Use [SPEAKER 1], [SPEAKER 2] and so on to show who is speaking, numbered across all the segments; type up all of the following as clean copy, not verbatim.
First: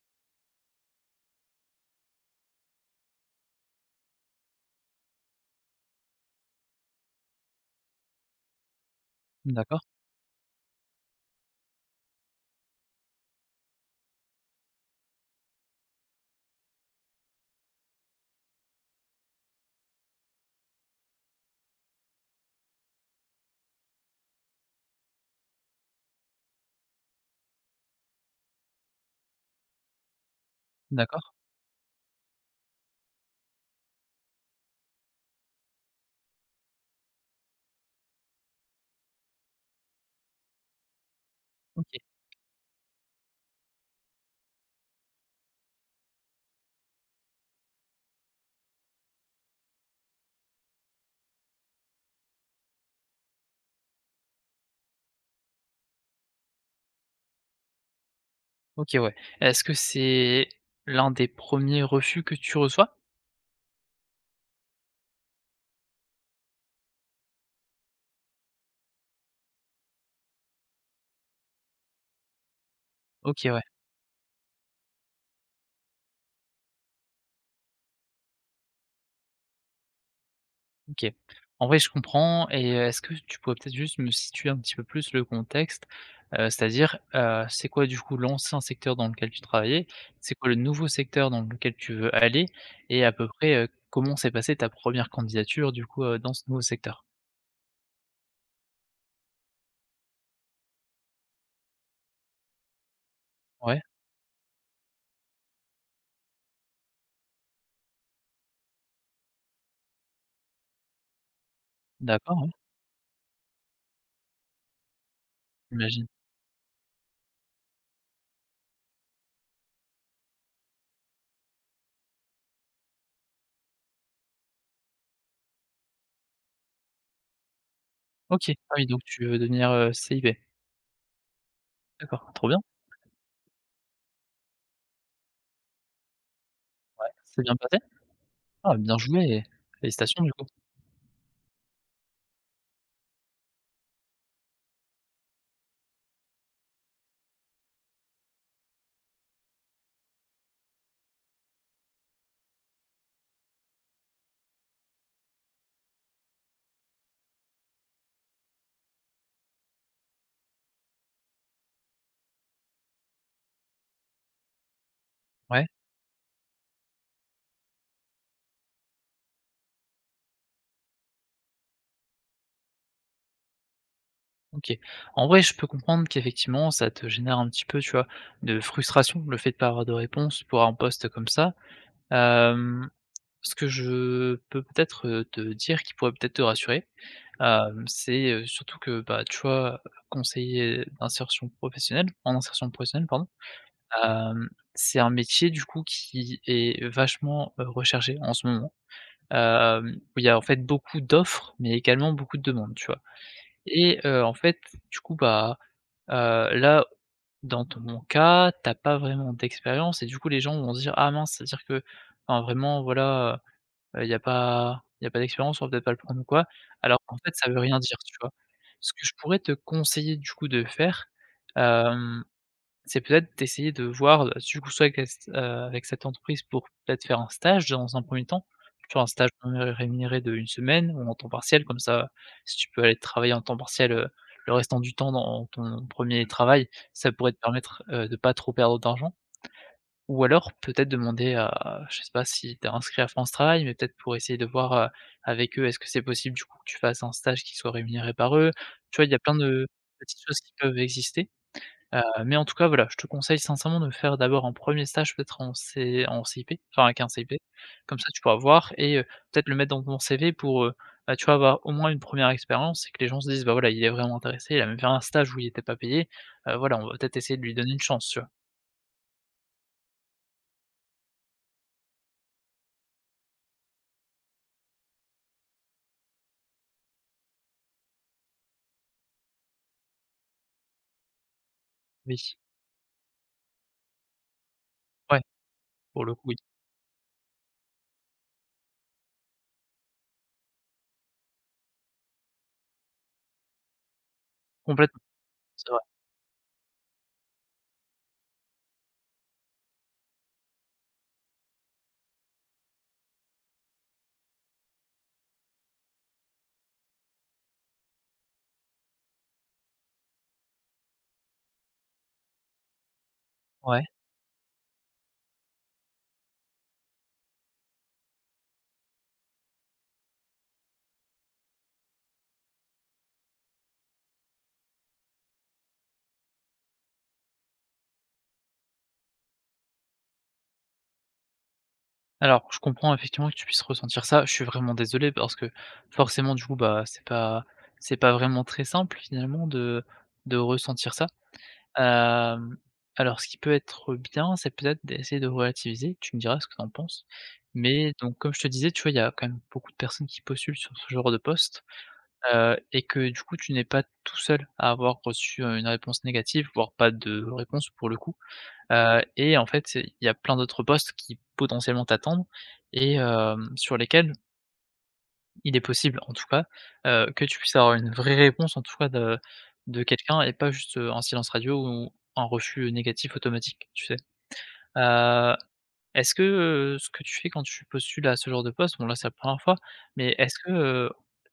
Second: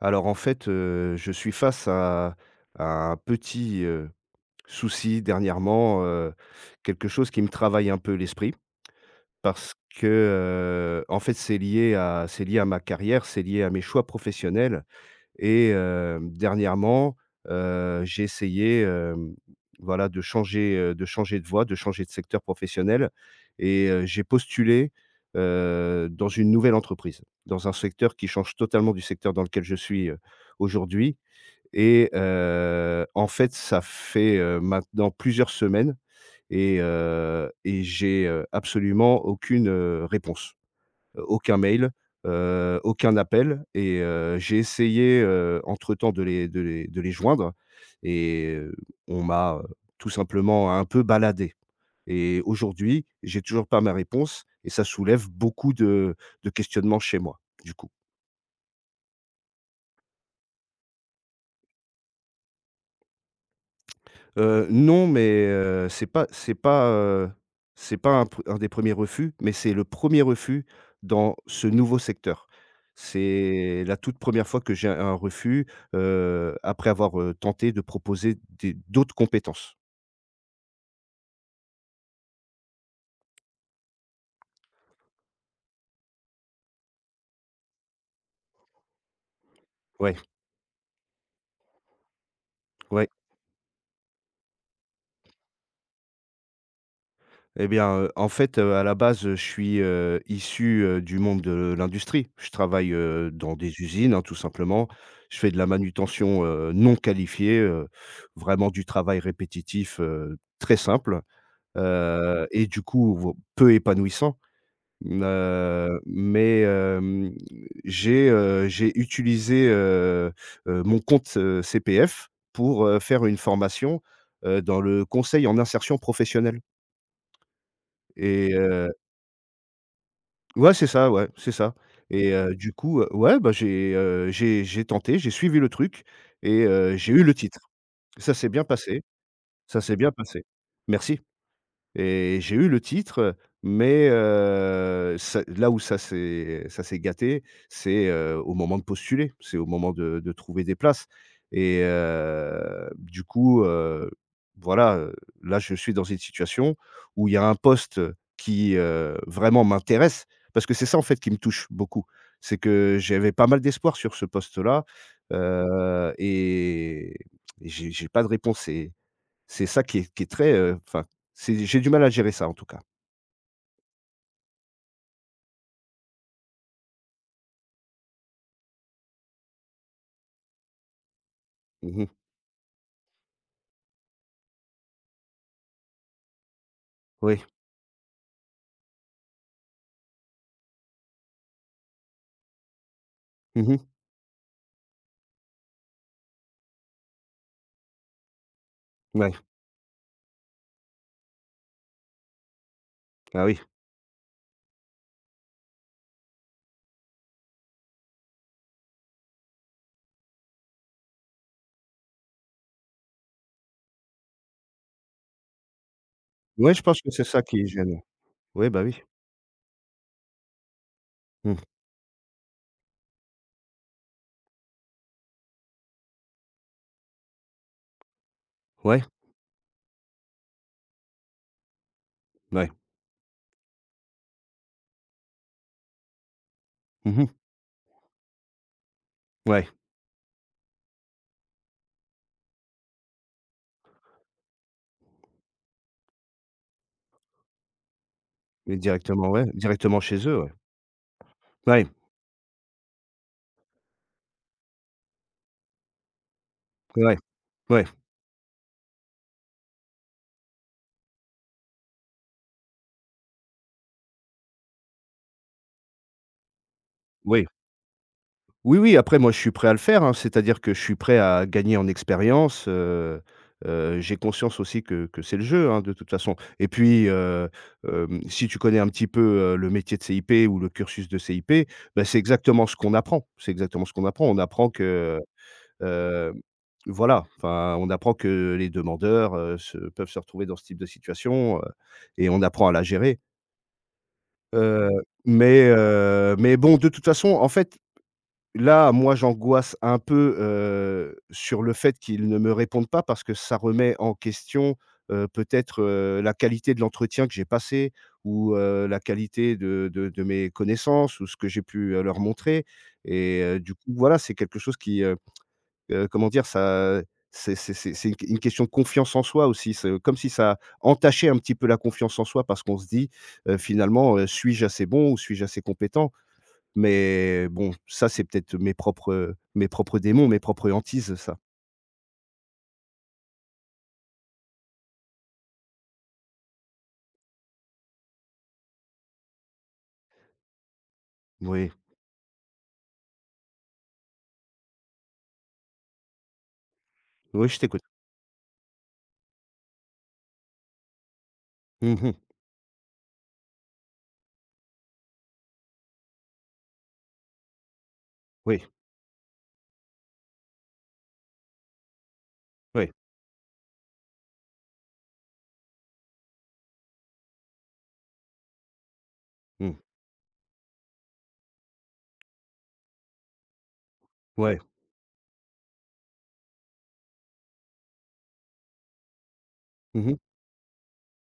[SPEAKER 1] Alors en fait, je suis face à à un petit, souci dernièrement, quelque chose qui me travaille un peu l'esprit parce
[SPEAKER 2] D'accord,
[SPEAKER 1] que, en fait, c'est lié à ma carrière, c'est lié à mes choix professionnels. Et dernièrement, j'ai essayé, voilà, de changer de voie, de changer de secteur professionnel et j'ai postulé, dans une nouvelle entreprise, dans un secteur qui change totalement du secteur dans lequel je suis, aujourd'hui.
[SPEAKER 2] d'accord,
[SPEAKER 1] Et en fait, ça fait, maintenant plusieurs semaines et j'ai, absolument aucune, réponse, aucun
[SPEAKER 2] OK,
[SPEAKER 1] mail, aucun appel et j'ai essayé, entre-temps de les joindre et on m'a, tout simplement un peu baladé et aujourd'hui, j'ai toujours pas ma réponse et ça soulève beaucoup de questionnements chez moi, du coup.
[SPEAKER 2] OK, ouais. Est-ce que c'est l'un des premiers refus que tu reçois?
[SPEAKER 1] Non, mais c'est pas un des premiers refus, mais c'est le premier refus dans ce nouveau secteur.
[SPEAKER 2] OK, ouais,
[SPEAKER 1] C'est la toute première fois que j'ai un refus, après avoir, tenté de proposer des d'autres compétences.
[SPEAKER 2] OK. En vrai, je comprends et est-ce que tu pourrais peut-être juste me situer un petit peu plus le contexte? C'est-à-dire, c'est quoi du coup l'ancien secteur dans lequel tu travaillais?
[SPEAKER 1] Ouais,
[SPEAKER 2] C'est quoi le nouveau secteur dans lequel tu veux aller? Et
[SPEAKER 1] ouais.
[SPEAKER 2] à peu près, comment s'est passée ta première candidature du coup, dans ce nouveau secteur?
[SPEAKER 1] Eh bien, en fait, à la base, je suis, issu, du monde de l'industrie. Je travaille, dans des
[SPEAKER 2] Ouais,
[SPEAKER 1] usines, hein, tout simplement. Je fais de la manutention, non qualifiée, vraiment du travail répétitif, très simple,
[SPEAKER 2] d'accord, ouais,
[SPEAKER 1] et du coup, vo peu épanouissant. Mmh,
[SPEAKER 2] j'imagine.
[SPEAKER 1] mais j'ai utilisé, mon compte, CPF pour, faire une formation, dans le conseil en insertion professionnelle
[SPEAKER 2] OK. Ah oui,
[SPEAKER 1] et
[SPEAKER 2] donc tu veux devenir, CIB?
[SPEAKER 1] Ouais, c'est ça, ouais, c'est ça. Et
[SPEAKER 2] D'accord, trop bien,
[SPEAKER 1] du coup, ouais, bah, j'ai tenté, j'ai suivi le truc et j'ai eu le
[SPEAKER 2] c'est bien
[SPEAKER 1] titre.
[SPEAKER 2] passé?
[SPEAKER 1] Ça s'est bien
[SPEAKER 2] Ah, bien
[SPEAKER 1] passé,
[SPEAKER 2] joué!
[SPEAKER 1] ça s'est bien
[SPEAKER 2] Félicitations, du
[SPEAKER 1] passé.
[SPEAKER 2] coup.
[SPEAKER 1] Merci. Et j'ai eu le titre, mais ça là où ça s'est gâté, c'est, au moment de postuler, c'est au moment de trouver des places et du coup, voilà, là, je suis dans une situation où il y a un poste qui, vraiment m'intéresse parce que c'est ça, en fait, qui me touche beaucoup. C'est que j'avais pas mal d'espoir sur ce poste-là,
[SPEAKER 2] Ouais,
[SPEAKER 1] et j'ai pas de réponse. C'est ça qui est très, enfin, c'est j'ai du mal à gérer ça en tout cas.
[SPEAKER 2] OK. En vrai, je peux comprendre qu'effectivement, ça te génère un petit peu, tu vois, de frustration, le fait de pas avoir de réponse pour un poste comme ça.
[SPEAKER 1] Mmh.
[SPEAKER 2] Hem, ce que je peux peut-être, te dire qui pourrait peut-être te rassurer,
[SPEAKER 1] Oui.
[SPEAKER 2] c'est, surtout que, bah, tu vois, conseiller d'insertion professionnelle en insertion professionnelle, pardon,
[SPEAKER 1] Mmh.
[SPEAKER 2] hem, c'est un métier, du coup, qui est vachement, recherché en ce moment.
[SPEAKER 1] Ouais.
[SPEAKER 2] Où il y a, en fait, beaucoup d'offres, mais également beaucoup de demandes, tu vois?
[SPEAKER 1] Ah oui.
[SPEAKER 2] Et en fait, du coup, bah, là, dans ton mon cas, t'as pas vraiment d'expérience et du coup, les gens vont se dire: «Ah mince, c'est-à-dire que, enfin, vraiment, voilà, il y a pas d'expérience, on va peut-être pas le prendre ou quoi»,
[SPEAKER 1] Ouais, je
[SPEAKER 2] alors
[SPEAKER 1] pense que
[SPEAKER 2] qu'en
[SPEAKER 1] c'est
[SPEAKER 2] fait,
[SPEAKER 1] ça
[SPEAKER 2] ça veut
[SPEAKER 1] qui
[SPEAKER 2] rien dire,
[SPEAKER 1] gêne.
[SPEAKER 2] tu vois?
[SPEAKER 1] Oui. Bah,
[SPEAKER 2] Ce
[SPEAKER 1] oui.
[SPEAKER 2] que je pourrais te conseiller, du coup, de faire,
[SPEAKER 1] Mmh.
[SPEAKER 2] c'est peut-être d'essayer de voir, du coup, soit avec la s avec cette entreprise pour peut-être faire un stage dans un premier temps, tu
[SPEAKER 1] Ouais,
[SPEAKER 2] vois? Un stage rémunéré de une semaine ou en temps partiel comme ça, si
[SPEAKER 1] ouais.
[SPEAKER 2] tu peux aller travailler en temps partiel, le restant du temps dans ton premier travail, ça
[SPEAKER 1] Mmh.
[SPEAKER 2] pourrait te permettre, de pas trop perdre d'argent.
[SPEAKER 1] Ouais,
[SPEAKER 2] Ou alors peut-être demander à je sais pas si tu es inscrit à France Travail, mais peut-être pour essayer de voir, avec eux, est-ce que c'est possible du coup que tu fasses un stage qui soit rémunéré par eux?
[SPEAKER 1] mais
[SPEAKER 2] Tu vois? Il y a
[SPEAKER 1] directement,
[SPEAKER 2] plein
[SPEAKER 1] ouais,
[SPEAKER 2] de
[SPEAKER 1] directement
[SPEAKER 2] petites
[SPEAKER 1] chez
[SPEAKER 2] choses
[SPEAKER 1] eux, ouais.
[SPEAKER 2] qui peuvent exister.
[SPEAKER 1] Ouais,
[SPEAKER 2] Mais en tout cas, voilà, je te conseille sincèrement de faire d'abord un premier stage peut-être en CIP, enfin avec un
[SPEAKER 1] ouais,
[SPEAKER 2] CIP.
[SPEAKER 1] ouais,
[SPEAKER 2] Comme ça, tu pourras voir et peut-être le mettre dans ton CV pour, bah, tu vois, avoir au moins une première expérience et que les gens se disent: «Bah, voilà, il est vraiment intéressé, il a même fait un stage où il n'était pas payé, voilà, on va peut-être essayer de
[SPEAKER 1] oui.
[SPEAKER 2] lui donner une chance», tu vois?
[SPEAKER 1] Oui, oui, après moi je suis prêt à le faire, hein. C'est-à-dire que je suis prêt à gagner en expérience, j'ai conscience aussi que c'est le jeu, hein, de toute façon et puis, si tu connais un petit peu, le métier de CIP ou le cursus de CIP, bah,
[SPEAKER 2] Oui,
[SPEAKER 1] c'est exactement ce qu'on apprend. C'est exactement ce qu'on apprend. On apprend que,
[SPEAKER 2] ouais, pour le coup,
[SPEAKER 1] heu,
[SPEAKER 2] oui,
[SPEAKER 1] voilà, enfin, on apprend que les demandeurs, se peuvent se retrouver dans ce type de situation, et on apprend à la gérer, heu,
[SPEAKER 2] complètement, c'est vrai.
[SPEAKER 1] mais bon, de toute façon, en fait. Là, moi, j'angoisse un peu, sur le fait qu'ils ne me répondent pas parce que ça remet en question, peut-être, la qualité de l'entretien que j'ai passé ou, la qualité de mes connaissances ou ce que j'ai pu, leur montrer et du
[SPEAKER 2] Ouais.
[SPEAKER 1] coup, voilà, c'est quelque chose qui, comment dire? Ça c'est une question de confiance en soi aussi. C'est comme si ça entachait un petit peu la confiance en soi parce qu'on se dit, «Finalement, suis-je assez bon ou suis-je assez compétent?» Mais bon, ça, c'est peut-être mes propres démons, mes propres hantises, ça.
[SPEAKER 2] Alors, je comprends effectivement que tu puisses ressentir ça. Je suis vraiment désolé parce que forcément, du coup, bah, c'est pas vraiment très simple finalement de ressentir ça.
[SPEAKER 1] Oui,
[SPEAKER 2] Hem, alors ce qui peut être bien, c'est peut-être d'essayer de relativiser, tu me diras ce que tu en penses.
[SPEAKER 1] oui, je t'écoute.
[SPEAKER 2] Mais donc comme je te disais, tu vois, il y a quand même beaucoup de personnes qui postulent sur ce genre de poste,
[SPEAKER 1] Mmh mh.
[SPEAKER 2] et que du coup, tu n'es pas tout seul à avoir reçu, une réponse négative, voire pas de réponse pour le coup.
[SPEAKER 1] Oui,
[SPEAKER 2] Et en fait, c'est il y a plein d'autres postes qui potentiellement t'attendent
[SPEAKER 1] oui.
[SPEAKER 2] et sur lesquels il est possible, en tout cas, que tu puisses avoir une vraie réponse, en tout cas, de
[SPEAKER 1] Mmh.
[SPEAKER 2] de quelqu'un et pas juste, un silence radio ou un refus négatif automatique, tu sais?
[SPEAKER 1] Ouais.
[SPEAKER 2] Heu, est-ce que, ce que tu fais quand tu postules à ce genre de poste, bon là, c'est la première fois,
[SPEAKER 1] Mmh
[SPEAKER 2] mais
[SPEAKER 1] mh.
[SPEAKER 2] est-ce que, heu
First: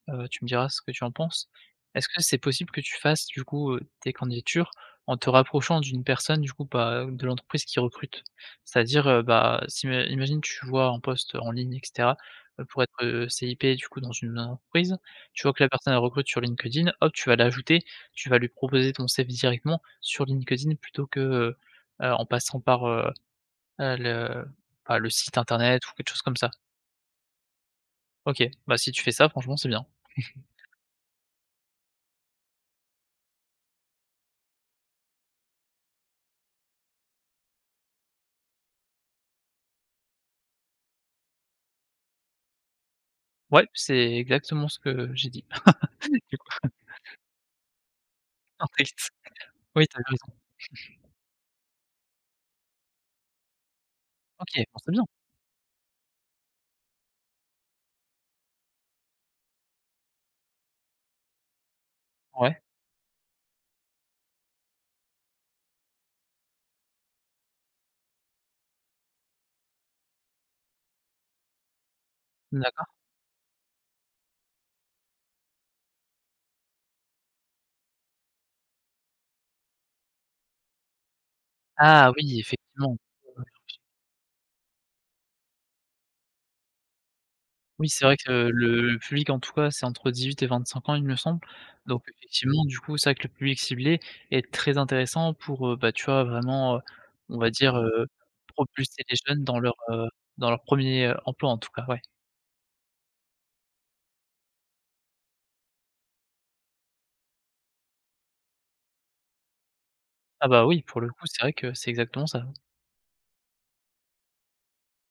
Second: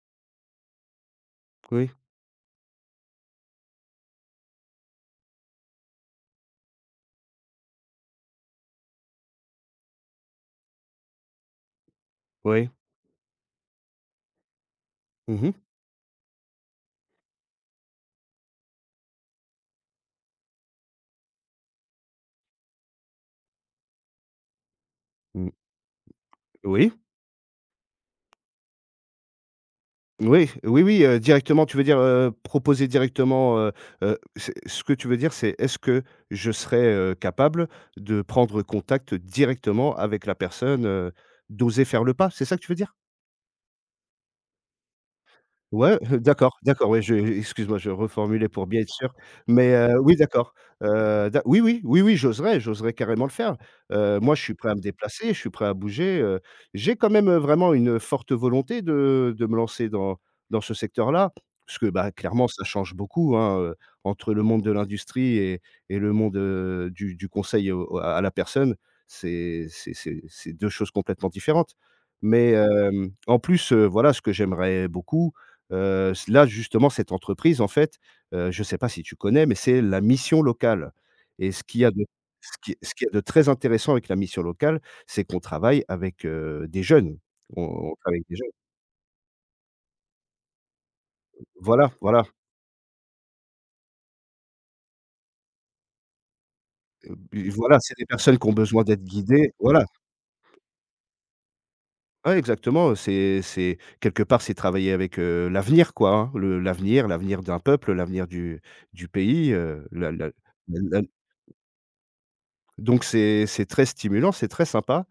[SPEAKER 2] heu, tu me diras ce que tu en penses,
[SPEAKER 1] Oui,
[SPEAKER 2] est-ce que c'est possible que tu fasses du coup, tes candidatures en te rapprochant d'une personne du coup, bah, de l'entreprise qui recrute? C'est-à-dire, bah, si imagine tu vois un poste en ligne et cetera,
[SPEAKER 1] oui.
[SPEAKER 2] pour être, CIP du coup dans une entreprise,
[SPEAKER 1] Mmh
[SPEAKER 2] tu vois que
[SPEAKER 1] mh.
[SPEAKER 2] la personne elle recrute sur LinkedIn, hop, tu vas l'ajouter, tu vas lui proposer ton CV directement sur LinkedIn plutôt que, en passant par, le pas le site
[SPEAKER 1] Mmh.
[SPEAKER 2] internet ou quelque chose comme ça.
[SPEAKER 1] Oui,
[SPEAKER 2] OK, bah, si tu fais ça franchement c'est bien.
[SPEAKER 1] oui, oui, oui, directement, tu veux dire, proposer directement, c'est ce que tu veux dire, c'est est-ce que je serais, capable de prendre contact directement avec la personne, d'oser faire le pas, c'est ça que tu veux dire?
[SPEAKER 2] Ouais, c'est exactement ce que j'ai dit
[SPEAKER 1] Ouais,
[SPEAKER 2] du coup,
[SPEAKER 1] d'accord, d'accord, ouais, je excuse-moi, je reformulais
[SPEAKER 2] un
[SPEAKER 1] pour bien être
[SPEAKER 2] texte.
[SPEAKER 1] sûr, mais
[SPEAKER 2] Oui, tu
[SPEAKER 1] oui,
[SPEAKER 2] raison.
[SPEAKER 1] d'accord, da oui, oui, oui, oui, j'oserais, j'oserais carrément le faire. Moi, je
[SPEAKER 2] OK,
[SPEAKER 1] suis prêt à me
[SPEAKER 2] bon, c'est bien.
[SPEAKER 1] déplacer, je suis prêt à bouger, j'ai quand même, vraiment une, forte volonté de me lancer dans dans ce secteur-là, parce que, bah, clairement,
[SPEAKER 2] Ouais,
[SPEAKER 1] ça change beaucoup, hein, entre le monde de l'industrie et le monde, du conseil au à la personne. C'est 2 choses complètement différentes, mais
[SPEAKER 2] d'accord.
[SPEAKER 1] en plus, voilà, ce que j'aimerais beaucoup. C Là, justement, cette entreprise, en fait, je ne sais pas si tu connais, mais c'est la mission locale et
[SPEAKER 2] Ah oui,
[SPEAKER 1] ce
[SPEAKER 2] effectivement.
[SPEAKER 1] qu'il y a de
[SPEAKER 2] Ouais, ouais,
[SPEAKER 1] très intéressant avec la mission locale, c'est qu'on travaille avec, des jeunes.
[SPEAKER 2] oui,
[SPEAKER 1] On
[SPEAKER 2] c'est vrai
[SPEAKER 1] travaille avec des
[SPEAKER 2] que
[SPEAKER 1] jeunes.
[SPEAKER 2] le public en tout cas, c'est entre 18 et 25 ans, il me semble.
[SPEAKER 1] Voilà,
[SPEAKER 2] Donc
[SPEAKER 1] voilà,
[SPEAKER 2] effectivement, du coup, c'est vrai que le public ciblé est très intéressant pour, bah, tu vois vraiment, on
[SPEAKER 1] b
[SPEAKER 2] va
[SPEAKER 1] voilà,
[SPEAKER 2] dire,
[SPEAKER 1] c'est des personnes qui ont besoin d'être
[SPEAKER 2] propulser les jeunes
[SPEAKER 1] guidées.
[SPEAKER 2] dans leur,
[SPEAKER 1] Voilà.
[SPEAKER 2] heu, dans leur premier er emploi en tout cas, ouais.
[SPEAKER 1] Ouais, exactement, c'est quelque part, c'est travailler avec, l'avenir, quoi, hein, le l'avenir l'avenir d'un peuple, l'avenir du pays, la
[SPEAKER 2] Ah bah, oui,
[SPEAKER 1] la.
[SPEAKER 2] pour le coup, c'est vrai que c'est exactement ça.
[SPEAKER 1] Donc c'est très stimulant, c'est très sympa.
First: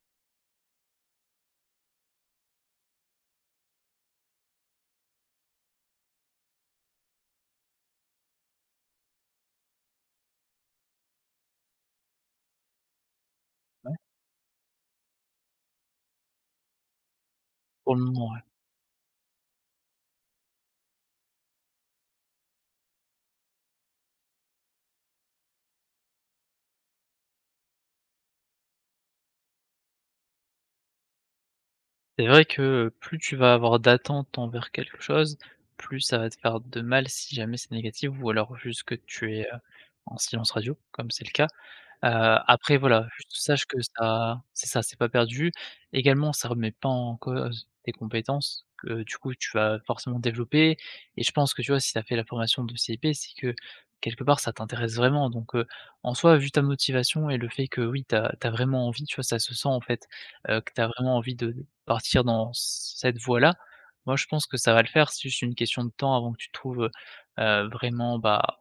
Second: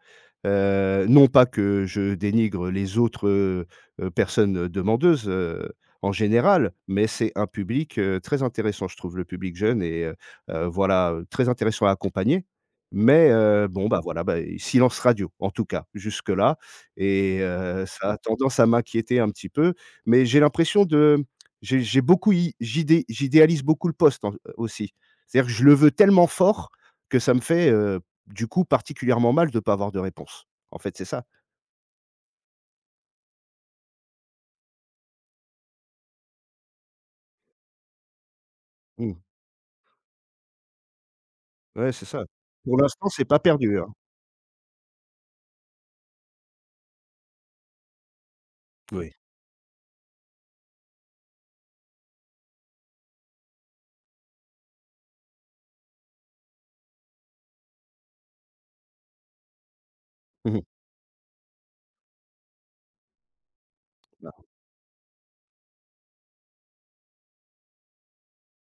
[SPEAKER 1] Non pas que je dénigre les autres, personnes, demandeuses, en général, mais c'est un public, très intéressant, je trouve, le public jeune et voilà, très intéressant à accompagner. Mais bon, bah, voilà, bah, silence radio, en tout cas, jusque-là et
[SPEAKER 2] Pour le
[SPEAKER 1] ça a
[SPEAKER 2] moment, ouais.
[SPEAKER 1] tendance à m'inquiéter un petit peu, mais j'ai l'impression de j'idéalise beaucoup le poste en aussi. C'est-à-dire que je le veux tellement fort que ça me fait, du coup, particulièrement mal de pas avoir de réponse. En fait, c'est ça.
[SPEAKER 2] C'est vrai que, plus tu vas avoir d'attentes envers quelque chose, plus ça va te faire de mal si jamais c'est négatif ou alors juste que
[SPEAKER 1] Mmh.
[SPEAKER 2] tu es, en silence radio, comme c'est le cas.
[SPEAKER 1] Ouais, c'est
[SPEAKER 2] Heu,
[SPEAKER 1] ça.
[SPEAKER 2] après
[SPEAKER 1] Pour
[SPEAKER 2] voilà,
[SPEAKER 1] l'instant, c'est
[SPEAKER 2] juste
[SPEAKER 1] pas
[SPEAKER 2] sache
[SPEAKER 1] perdu,
[SPEAKER 2] que
[SPEAKER 1] hein.
[SPEAKER 2] ça, c'est pas perdu. Également, ça remet pas en cause tes compétences que
[SPEAKER 1] Oui.
[SPEAKER 2] du coup tu vas forcément développer et je pense que tu vois, si tu as fait la formation de CIP, c'est que quelque part ça t'intéresse vraiment donc en soi, vu ta motivation et le fait que oui, tu as vraiment envie, tu vois, ça se sent en fait,
[SPEAKER 1] Mmh mh.
[SPEAKER 2] que tu as vraiment envie de partir dans cette voie-là. Moi, je
[SPEAKER 1] Bah,
[SPEAKER 2] pense que ça va le faire, c'est juste une question de temps avant que tu trouves, vraiment, bah,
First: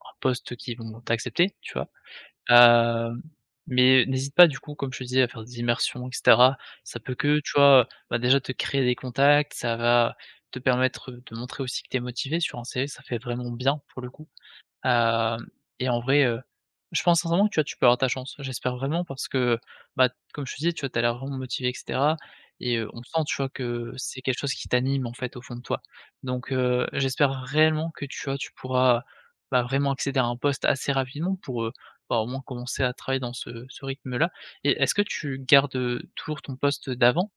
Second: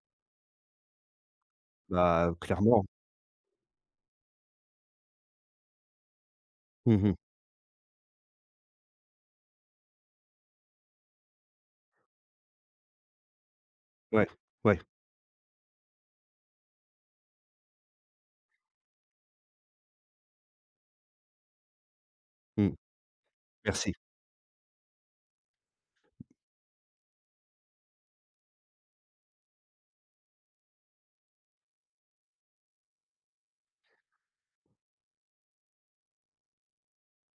[SPEAKER 2] un poste qui vont t'accepter, tu vois?
[SPEAKER 1] bah, clairement.
[SPEAKER 2] Hem, mais n'hésite pas du coup, comme je te disais, à faire des immersions et cetera. Ça
[SPEAKER 1] Mmh mh.
[SPEAKER 2] peut que, tu vois, bah, déjà te créer des contacts, ça va te permettre de montrer aussi que tu es motivé sur un CV, ça fait vraiment bien pour le
[SPEAKER 1] Ouais,
[SPEAKER 2] coup.
[SPEAKER 1] ouais.
[SPEAKER 2] Hem et en vrai, je pense sincèrement que tu vois, tu peux avoir ta chance. J'espère vraiment parce que, bah, comme je te disais, tu vois, tu as l'air vraiment motivé et cetera
[SPEAKER 1] Mmh.
[SPEAKER 2] et on sent, tu vois,
[SPEAKER 1] Merci.
[SPEAKER 2] que c'est quelque chose qui t'anime, en fait, au fond de toi. Donc j'espère réellement que tu vois, tu pourras, bah, vraiment accéder à un poste assez rapidement pour, bah, au moins commencer à travailler dans ce rythme-là et est-ce que tu gardes, toujours ton poste d'avant?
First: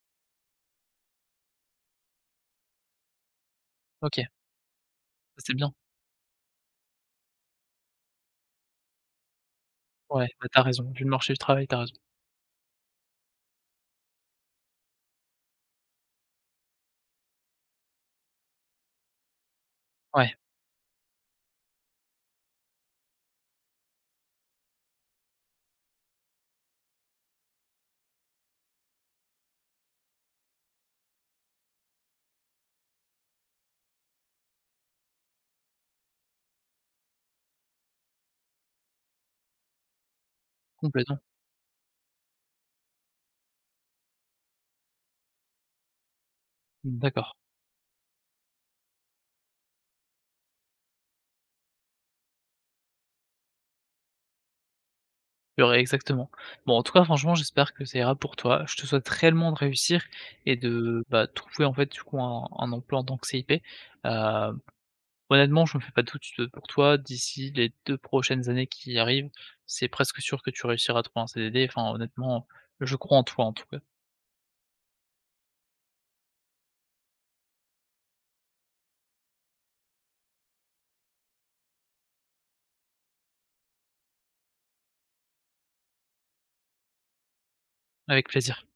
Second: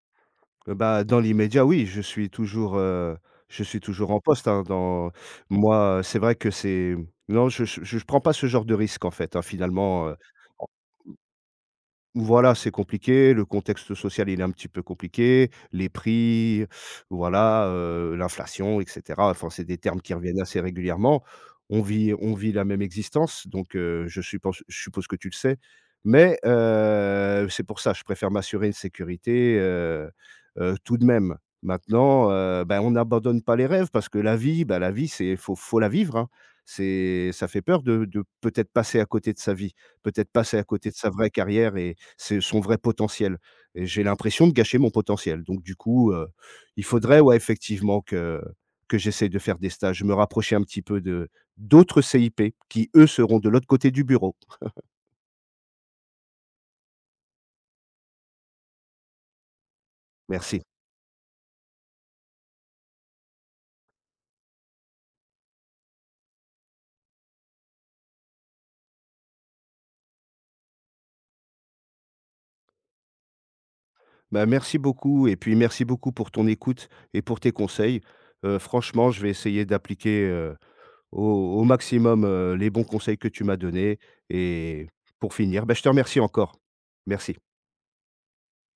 [SPEAKER 1] Bah, dans l'immédiat, oui, je suis toujours en
[SPEAKER 2] OK,
[SPEAKER 1] poste, hein, dans
[SPEAKER 2] ça, c'est bien.
[SPEAKER 1] moi, c'est vrai que c'est non, je prends pas ce genre de risque, en fait, hein, finalement,
[SPEAKER 2] Ouais, bah, tu raison, vu le marché du travail, t'as raison.
[SPEAKER 1] Voilà, c'est compliqué, le contexte social, il est un petit peu compliqué, les prix, voilà, l'inflation et cetera. Enfin, c'est des termes qui
[SPEAKER 2] Ouais,
[SPEAKER 1] reviennent assez régulièrement. On vit la même existence, donc je suppose que tu le sais, mais c'est pour ça, je préfère m'assurer une sécurité, tout de même. Maintenant, bah, on n'abandonne pas les rêves parce que la vie, ben la vie, c'est faut la vivre, hein. C'est ça fait peur de peut-être passer à côté de sa vie, peut-être passer à côté de sa
[SPEAKER 2] complètement.
[SPEAKER 1] vraie carrière et c'est son vrai potentiel et j'ai l'impression de gâcher mon potentiel. Donc du coup, il faudrait,
[SPEAKER 2] D'accord.
[SPEAKER 1] ouais, effectivement que j'essaye de faire des stages, me rapprocher un petit peu de d'autres CIP qui, eux, seront de l'autre côté du bureau.
[SPEAKER 2] Il y aurait exactement. Bon, en tout cas, franchement, j'espère que ça ira pour toi. Je te souhaite réellement de réussir et
[SPEAKER 1] Merci.
[SPEAKER 2] de, bah, trouver, en fait, du coup, un emploi en tant que CIP. Heu, honnêtement, je me fais pas de doute, pour toi. D'ici les 2 prochaines années qui arrivent, c'est presque sûr que tu réussiras à trouver un CDD. Enfin, honnêtement, je crois en toi, en tout cas.
[SPEAKER 1] Bah, merci beaucoup et puis merci beaucoup pour ton écoute et pour tes conseils. Franchement, je vais essayer d'appliquer, au au maximum, les bons conseils que tu m'as donnés et pour finir, bah, je te remercie encore. Merci.
[SPEAKER 2] Avec plaisir.